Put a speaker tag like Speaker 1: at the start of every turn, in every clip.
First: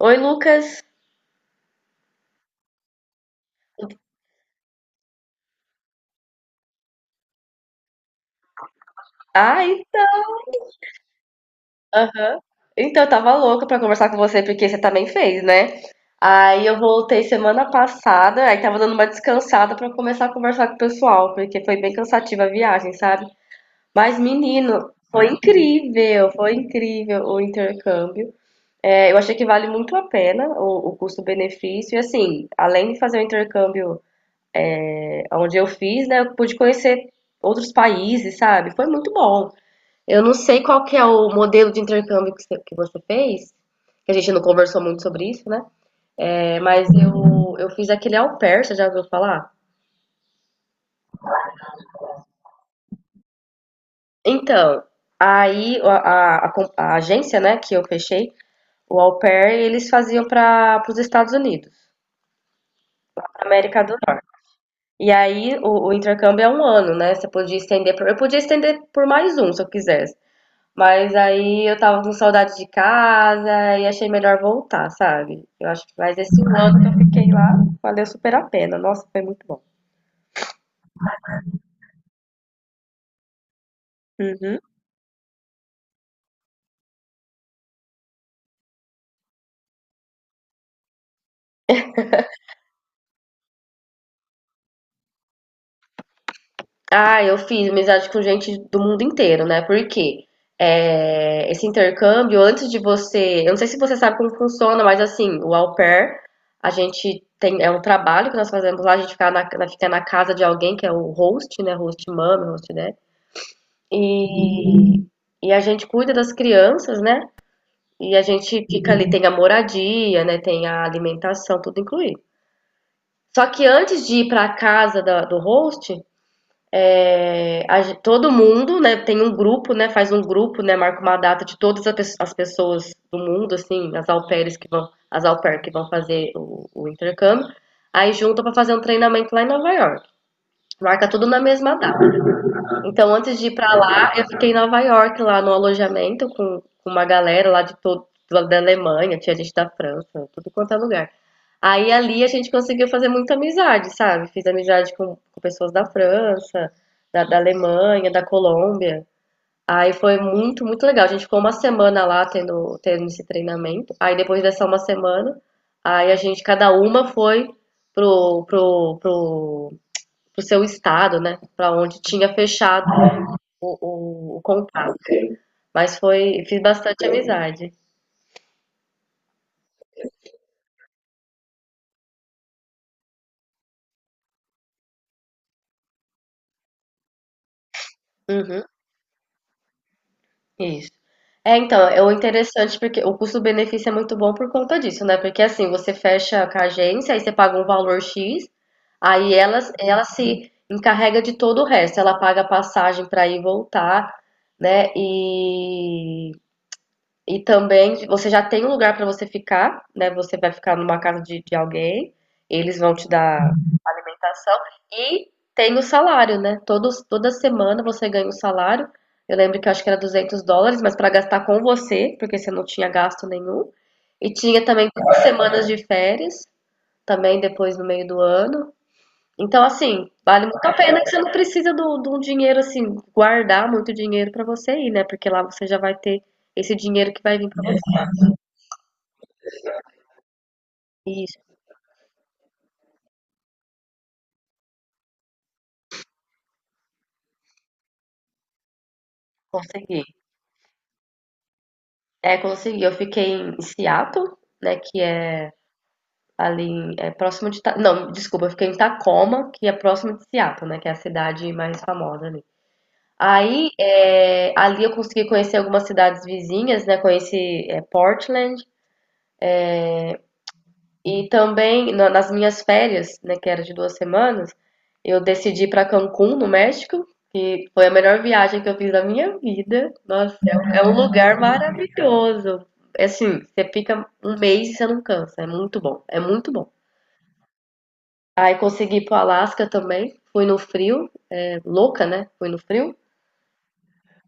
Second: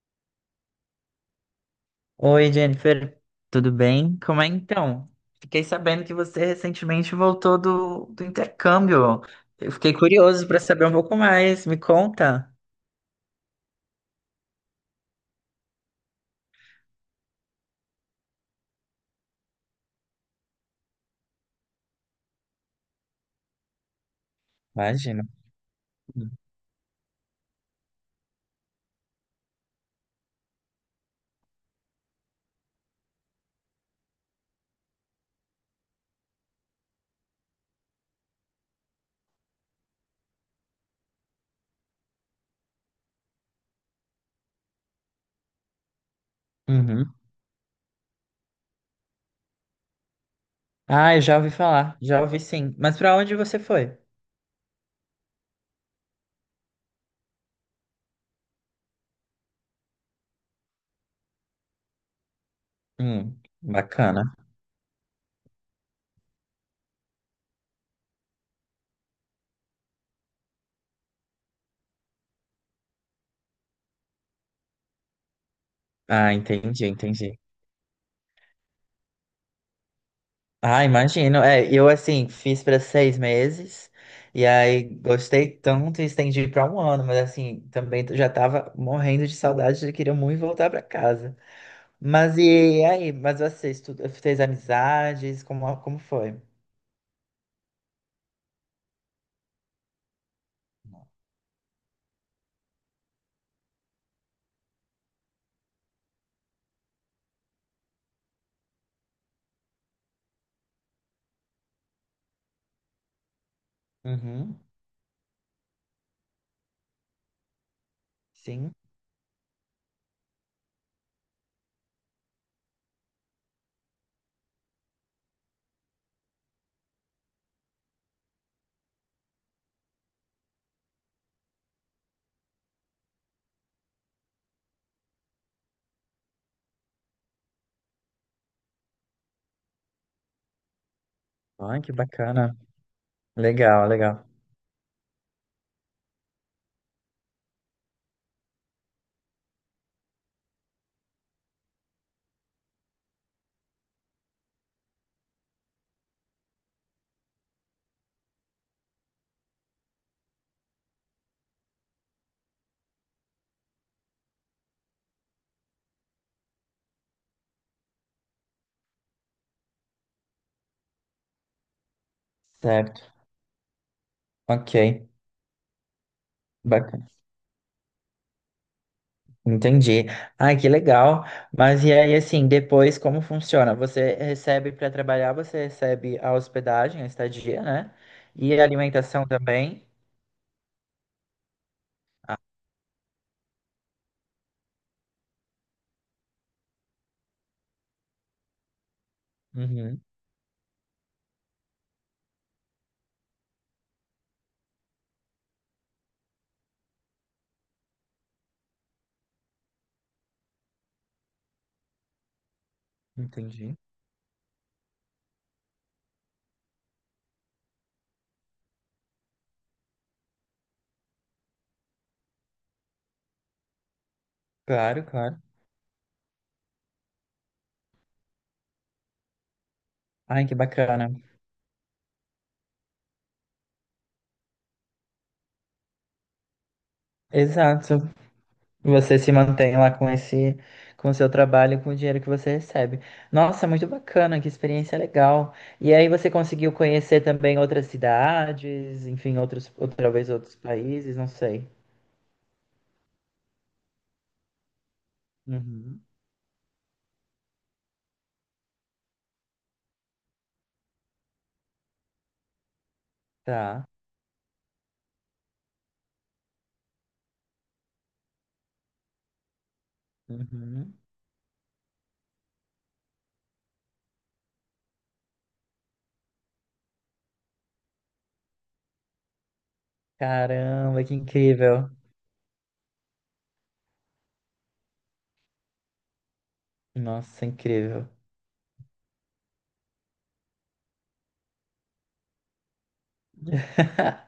Speaker 1: Oi, Lucas.
Speaker 2: Oi, Jennifer, tudo bem? Como é então? Fiquei sabendo que você recentemente voltou do intercâmbio. Eu
Speaker 1: Ai,
Speaker 2: fiquei curioso para saber um pouco mais. Me
Speaker 1: aham.
Speaker 2: conta.
Speaker 1: Então, eu tava louca pra conversar com você porque você também fez, né? Aí eu voltei semana passada, aí tava dando uma descansada pra começar a conversar com o pessoal, porque foi bem cansativa a viagem, sabe? Mas, menino,
Speaker 2: Imagina.
Speaker 1: foi incrível o intercâmbio. É, eu achei que vale muito a pena o custo-benefício. E assim, além de fazer o intercâmbio onde eu fiz, né, eu pude conhecer outros países, sabe? Foi muito bom. Eu não sei qual que é o modelo de intercâmbio que você fez, que a gente não conversou muito sobre isso, né? É, mas
Speaker 2: Uhum.
Speaker 1: eu fiz aquele au pair, você já ouviu falar?
Speaker 2: Ah, eu já ouvi falar, já ouvi sim. Mas para onde você foi?
Speaker 1: Então, aí a agência, né, que eu fechei, o au pair, eles faziam para os Estados Unidos, pra
Speaker 2: Hum,
Speaker 1: América do Norte.
Speaker 2: bacana.
Speaker 1: E aí o intercâmbio é um ano, né? Você podia estender por, eu podia estender por mais um, se eu quisesse. Mas aí eu tava com saudade de casa e achei melhor voltar, sabe? Eu acho que mais
Speaker 2: Ah,
Speaker 1: esse ano
Speaker 2: entendi,
Speaker 1: que eu fiquei
Speaker 2: entendi.
Speaker 1: lá, valeu super a pena. Nossa, foi muito bom.
Speaker 2: Ah, imagino. É, eu assim fiz para 6 meses e
Speaker 1: Uhum.
Speaker 2: aí gostei tanto e estendi para um ano, mas assim também já tava morrendo de saudade e queria muito voltar para casa. Mas e aí? Mas você estuda, fez amizades? Como foi?
Speaker 1: Ah, eu fiz amizade com gente do mundo inteiro, né? Porque esse intercâmbio, antes de você. Eu não sei se você sabe como funciona, mas assim, o au pair, a gente tem. É um trabalho que nós fazemos lá, a gente fica fica na casa de alguém, que é o host, né? Host mama, host dad.
Speaker 2: Uhum,
Speaker 1: E, e a gente cuida das crianças, né? E a gente
Speaker 2: sim.
Speaker 1: fica ali, tem a moradia, né? Tem a alimentação, tudo incluído. Só que antes de ir para a casa do host, todo mundo, né, tem um grupo, né, faz um grupo, né, marca uma data de todas as pessoas do mundo, assim, as au pairs que vão, as au pair que vão fazer o intercâmbio, aí junta para fazer um treinamento lá em Nova York. Marca tudo na mesma
Speaker 2: Ai, que
Speaker 1: data.
Speaker 2: bacana.
Speaker 1: Então, antes de ir pra
Speaker 2: Legal,
Speaker 1: lá, eu
Speaker 2: legal.
Speaker 1: fiquei em Nova York, lá no alojamento, com uma galera lá da Alemanha, tinha gente da França, tudo quanto é lugar. Aí ali a gente conseguiu fazer muita amizade, sabe? Fiz amizade com pessoas da França, da Alemanha, da Colômbia. Aí foi muito, muito legal. A gente ficou uma semana lá tendo esse treinamento. Aí depois dessa uma semana, cada uma foi pro, pro, pro, pro seu estado, né? Pra onde tinha fechado
Speaker 2: Certo.
Speaker 1: o contato.
Speaker 2: Ok.
Speaker 1: Fiz bastante
Speaker 2: Bacana.
Speaker 1: amizade.
Speaker 2: Entendi. Ai, que legal. Mas e aí, assim, depois como funciona? Você recebe para trabalhar, você recebe a hospedagem, a estadia, né? E
Speaker 1: Uhum,
Speaker 2: a alimentação também.
Speaker 1: isso. É, então, é o interessante porque o custo-benefício é muito bom por conta disso, né? Porque assim, você fecha com a agência, aí você paga um valor X, aí ela,
Speaker 2: Uhum,
Speaker 1: ela se encarrega de todo o resto. Ela paga a passagem para ir e voltar, né? E também você já tem um lugar para você ficar, né? Você vai ficar numa casa de alguém, eles vão te dar
Speaker 2: entendi.
Speaker 1: alimentação e tem o salário, né? Toda semana você ganha o salário. Eu lembro que eu acho que era US$ 200, mas para gastar com você, porque você não tinha gasto nenhum. E tinha também
Speaker 2: Claro,
Speaker 1: duas
Speaker 2: claro.
Speaker 1: semanas de férias, também depois no meio do ano. Então, assim, vale
Speaker 2: Ai, que
Speaker 1: muito a pena
Speaker 2: bacana.
Speaker 1: que você não precisa de um dinheiro, assim, guardar muito dinheiro para você ir, né? Porque lá você já vai ter esse dinheiro que vai vir para você.
Speaker 2: Exato. Você se mantém lá com esse, com o seu
Speaker 1: Isso,
Speaker 2: trabalho, e com o dinheiro que você recebe. Nossa, muito bacana, que experiência legal. E aí você conseguiu conhecer também outras cidades, enfim, outros,
Speaker 1: consegui.
Speaker 2: outra vez outros países, não sei.
Speaker 1: É, consegui. Eu fiquei em Seattle, né? Que é
Speaker 2: Uhum.
Speaker 1: ali Não, desculpa, eu fiquei em Tacoma, que é próximo de Seattle, né? Que é a cidade mais famosa ali. Aí,
Speaker 2: Tá.
Speaker 1: ali eu consegui conhecer algumas cidades vizinhas, né? Conheci Portland
Speaker 2: Uhum.
Speaker 1: e também nas minhas férias, né? Que era de 2 semanas, eu decidi ir para Cancún, no México. E foi a melhor viagem que eu fiz da minha vida. Nossa, é um
Speaker 2: Caramba, que
Speaker 1: lugar
Speaker 2: incrível.
Speaker 1: maravilhoso. É assim, você fica um mês e você não cansa. É muito bom, é muito bom.
Speaker 2: Nossa, incrível.
Speaker 1: Aí consegui ir pro Alasca também. Fui no frio, louca, né? Fui no frio.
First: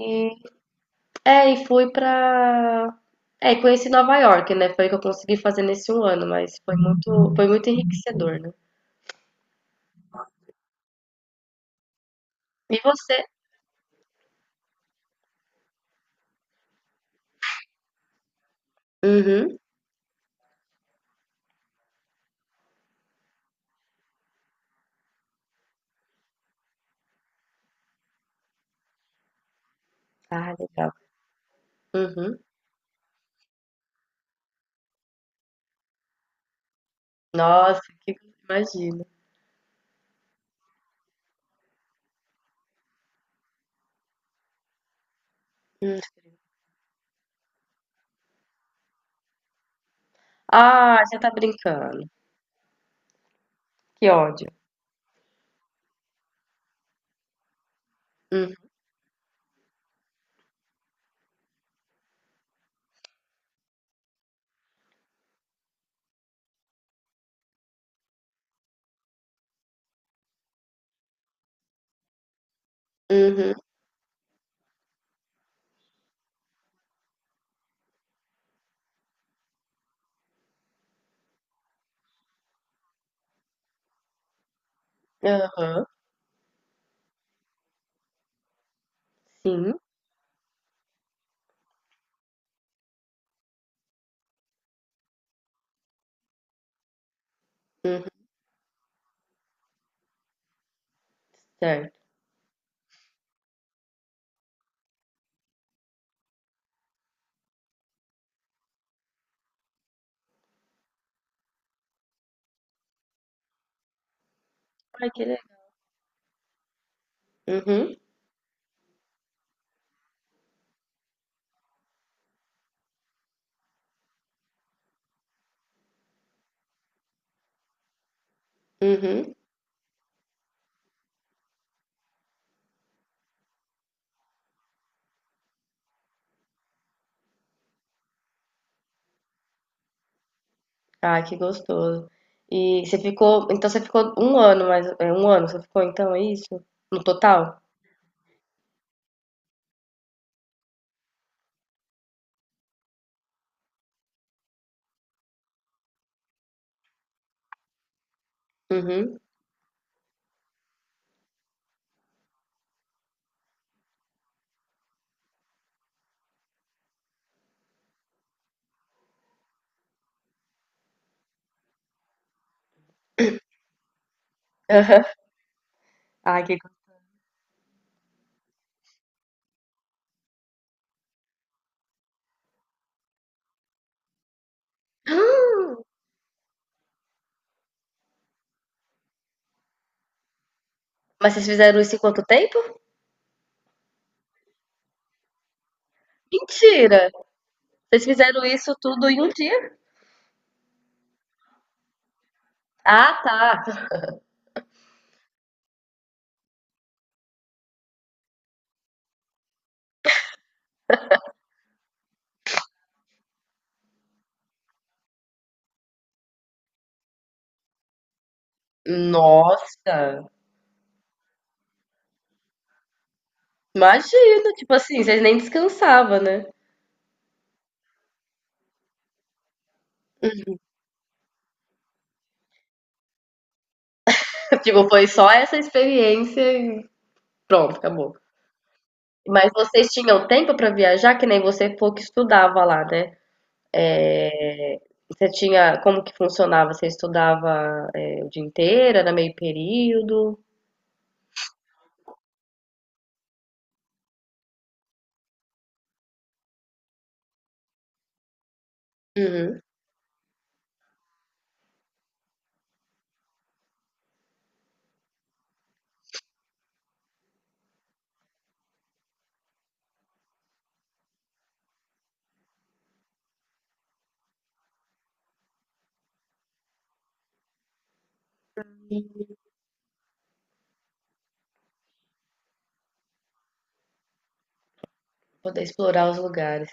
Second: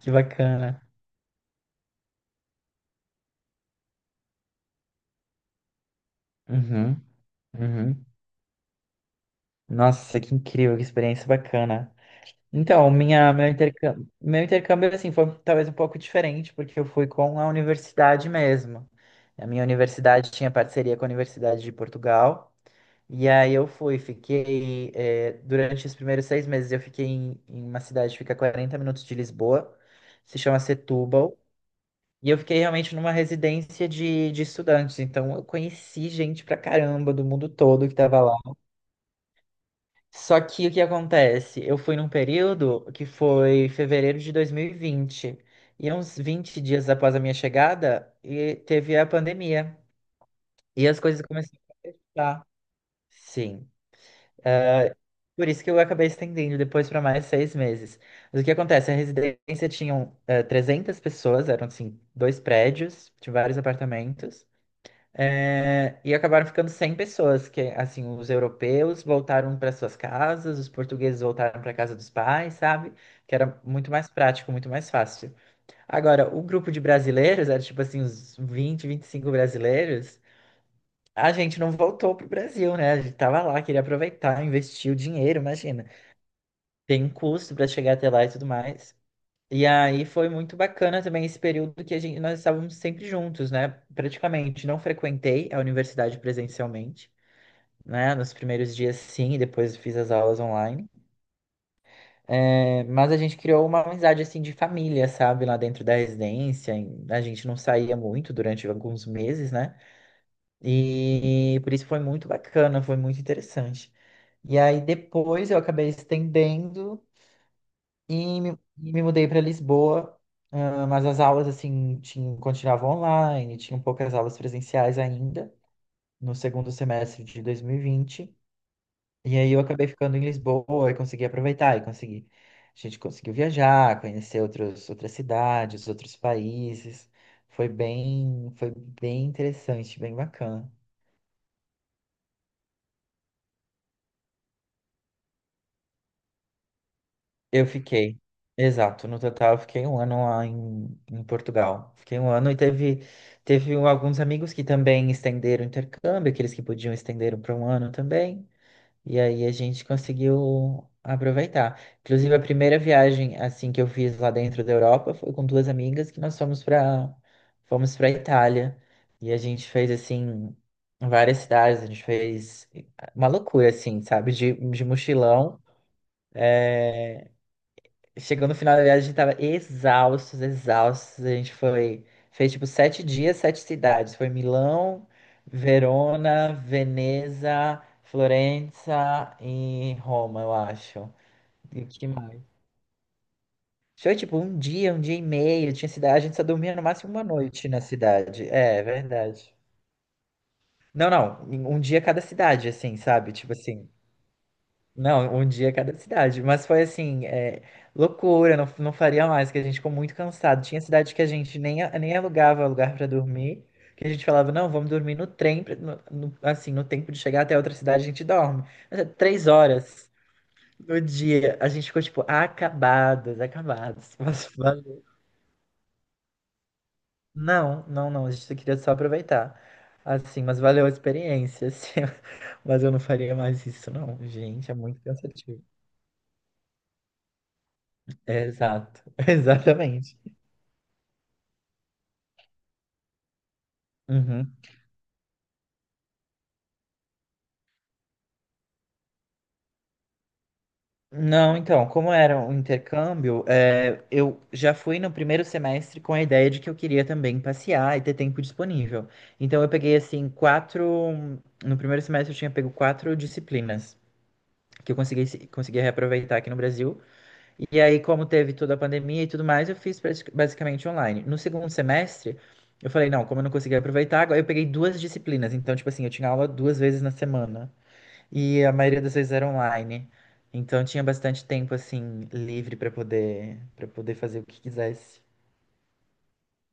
Speaker 2: Que bacana.
Speaker 1: e fui pra. É, e conheci Nova York, né? Foi o que eu consegui fazer nesse um ano, mas foi
Speaker 2: Uhum,
Speaker 1: muito, foi muito
Speaker 2: uhum.
Speaker 1: enriquecedor, né?
Speaker 2: Nossa, que incrível, que experiência bacana.
Speaker 1: E
Speaker 2: Então,
Speaker 1: você?
Speaker 2: meu intercâmbio assim foi talvez um pouco diferente, porque eu fui com a universidade mesmo. A
Speaker 1: Uhum.
Speaker 2: minha universidade tinha parceria com a Universidade de Portugal, e aí eu fui, fiquei, durante os primeiros seis meses eu fiquei em uma cidade que fica a 40 minutos de Lisboa, se
Speaker 1: Ah,
Speaker 2: chama
Speaker 1: legal.
Speaker 2: Setúbal, e
Speaker 1: Uhum.
Speaker 2: eu fiquei realmente numa residência de estudantes, então eu conheci gente pra caramba do mundo
Speaker 1: Nossa,
Speaker 2: todo que
Speaker 1: que
Speaker 2: tava lá.
Speaker 1: imagina.
Speaker 2: Só que o que acontece? Eu fui num período que foi fevereiro de 2020. E vinte. E é uns 20 dias após a minha chegada, e teve a pandemia. E as
Speaker 1: Ah, você
Speaker 2: coisas
Speaker 1: tá
Speaker 2: começaram a
Speaker 1: brincando.
Speaker 2: fechar. Sim.
Speaker 1: Que ódio.
Speaker 2: Por isso que eu acabei estendendo depois para mais 6 meses. Mas o que
Speaker 1: Uhum.
Speaker 2: acontece? A residência tinha 300 pessoas, eram assim, dois prédios, tinha vários apartamentos. É, e acabaram ficando 100 pessoas, que assim, os europeus voltaram para suas casas, os portugueses voltaram para casa dos pais, sabe? Que
Speaker 1: Uhum.
Speaker 2: era muito mais prático, muito mais fácil. Agora, o grupo de brasileiros, era tipo assim, uns 20, 25 brasileiros, a gente não voltou pro Brasil, né? A gente tava lá, queria aproveitar, investir o dinheiro, imagina.
Speaker 1: Aham.
Speaker 2: Tem um custo para chegar até lá e tudo mais. E
Speaker 1: Sim.
Speaker 2: aí foi muito bacana também esse período que a gente, nós estávamos sempre juntos, né? Praticamente não frequentei a universidade presencialmente, né?
Speaker 1: Uhum.
Speaker 2: Nos primeiros dias, sim, e depois fiz as aulas online.
Speaker 1: Certo.
Speaker 2: É, mas a gente criou uma amizade, assim, de família, sabe? Lá dentro da residência. A gente não saía muito durante alguns meses, né? E por isso foi muito bacana, foi muito interessante. E aí
Speaker 1: Ai, que legal.
Speaker 2: depois eu acabei estendendo
Speaker 1: Uhum.
Speaker 2: e me, e me mudei para Lisboa. Ah, mas as aulas, assim, tinham, continuavam online, tinham poucas aulas presenciais ainda, no segundo semestre de 2020.
Speaker 1: Uhum.
Speaker 2: E aí eu acabei ficando em Lisboa e consegui aproveitar e consegui. A gente conseguiu viajar, conhecer outros, outras cidades, outros países. Foi bem interessante, bem bacana.
Speaker 1: Ah, que gostoso. Então você ficou um ano, mas é um ano você ficou, então é isso? No total?
Speaker 2: Eu fiquei, exato, no total eu fiquei um ano lá em Portugal. Fiquei um ano e teve, teve alguns amigos que também estenderam o intercâmbio, aqueles que podiam estenderam para um ano também.
Speaker 1: Uhum.
Speaker 2: E aí a gente conseguiu aproveitar. Inclusive, a primeira viagem assim que eu fiz lá dentro da Europa foi com duas amigas que nós fomos para Itália. E a gente fez assim várias cidades, a gente fez uma loucura assim, sabe? De, de
Speaker 1: Aham.
Speaker 2: mochilão.
Speaker 1: Ah, que gostoso.
Speaker 2: É, chegou no final da viagem, a gente tava exaustos, exaustos. A gente foi, fez tipo 7 dias, sete cidades. Foi Milão, Verona, Veneza, Florença e Roma, eu acho.
Speaker 1: Mas vocês fizeram
Speaker 2: E
Speaker 1: isso em
Speaker 2: que
Speaker 1: quanto
Speaker 2: mais?
Speaker 1: tempo?
Speaker 2: Foi tipo um dia e meio. Tinha cidade, a gente só dormia no
Speaker 1: Mentira!
Speaker 2: máximo uma noite na
Speaker 1: Vocês fizeram
Speaker 2: cidade.
Speaker 1: isso
Speaker 2: É, é
Speaker 1: tudo em um
Speaker 2: verdade.
Speaker 1: dia?
Speaker 2: Não, não, um dia cada cidade, assim,
Speaker 1: Ah,
Speaker 2: sabe? Tipo
Speaker 1: tá.
Speaker 2: assim, não, um dia cada cidade. Mas foi assim, é, loucura, não, não faria mais, que a gente ficou muito cansado. Tinha cidade que a gente nem, nem alugava lugar para dormir, que a gente falava, não, vamos dormir no trem, assim, no tempo de chegar até outra cidade a gente dorme. Mas é 3 horas
Speaker 1: Nossa!
Speaker 2: no dia, a gente ficou, tipo, acabados, acabados. Mas
Speaker 1: Imagina, tipo assim,
Speaker 2: valeu.
Speaker 1: vocês nem descansavam, né?
Speaker 2: Não, não, não, a gente só queria só aproveitar. Assim, mas valeu a experiência, assim. Mas eu não faria mais isso, não. Gente, é
Speaker 1: Tipo,
Speaker 2: muito
Speaker 1: foi só essa
Speaker 2: cansativo.
Speaker 1: experiência e pronto, acabou.
Speaker 2: Exato,
Speaker 1: Mas vocês
Speaker 2: exatamente.
Speaker 1: tinham tempo pra viajar, que nem você falou que estudava lá, né?
Speaker 2: Uhum.
Speaker 1: Eh, você tinha Como que funcionava? Você estudava, o dia inteiro? Era meio período?
Speaker 2: Não, então, como era um intercâmbio, é, eu já fui no primeiro semestre com a ideia de que eu queria também passear e ter tempo disponível.
Speaker 1: Uhum.
Speaker 2: Então, eu peguei, assim, quatro. No primeiro semestre, eu tinha pego quatro disciplinas que eu consegui reaproveitar aqui no Brasil. E aí, como teve toda a pandemia e tudo mais, eu fiz basicamente online. No segundo semestre, eu falei, não, como eu não consegui aproveitar, agora eu peguei duas disciplinas. Então, tipo assim, eu tinha aula duas vezes na semana. E a maioria das vezes era online. Então tinha bastante tempo assim livre para poder fazer o que quisesse.
Speaker 1: Poder explorar os lugares.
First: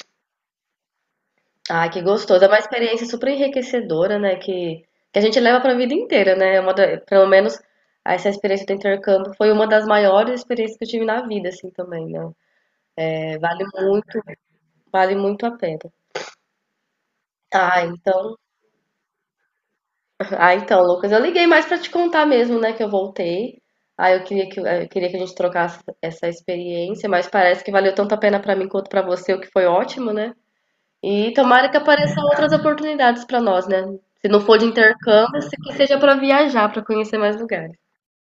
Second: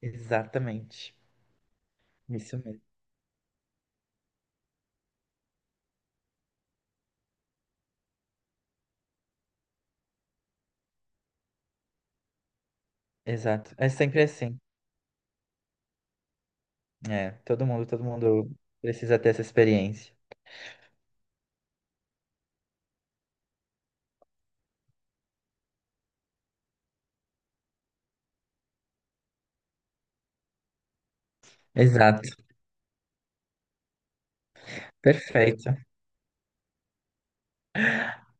Speaker 2: Exatamente.
Speaker 1: Ah, que gostoso. É
Speaker 2: Isso
Speaker 1: uma
Speaker 2: mesmo.
Speaker 1: experiência super enriquecedora, né? Que a gente leva para a vida inteira, né? É pelo menos essa experiência do intercâmbio foi uma das maiores experiências que eu tive na vida, assim, também, né? É, vale
Speaker 2: Exato. É
Speaker 1: muito,
Speaker 2: sempre assim.
Speaker 1: vale muito a pena.
Speaker 2: É,
Speaker 1: Ah,
Speaker 2: todo
Speaker 1: então.
Speaker 2: mundo precisa ter essa experiência.
Speaker 1: Ah, então, Lucas, eu liguei mais pra te contar mesmo, né, que eu voltei. Ah, eu queria que a gente trocasse essa experiência, mas parece que valeu tanto a pena pra mim quanto pra você, o que foi ótimo, né? E tomara que apareçam
Speaker 2: Exato.
Speaker 1: outras oportunidades pra nós, né? Se não for de intercâmbio, se
Speaker 2: Perfeito.
Speaker 1: que seja pra viajar, pra conhecer mais lugares.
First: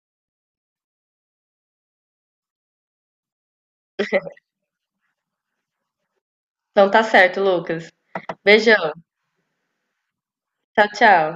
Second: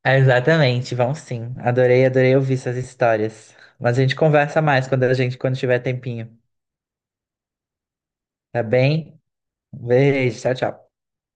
Speaker 2: É, exatamente. Vão sim. Adorei, adorei ouvir essas histórias. Mas a gente conversa mais quando a gente quando tiver tempinho,
Speaker 1: Então tá certo, Lucas.
Speaker 2: tá
Speaker 1: Beijão.
Speaker 2: bem? Um beijo, tchau,
Speaker 1: Tchau,
Speaker 2: tchau.
Speaker 1: tchau.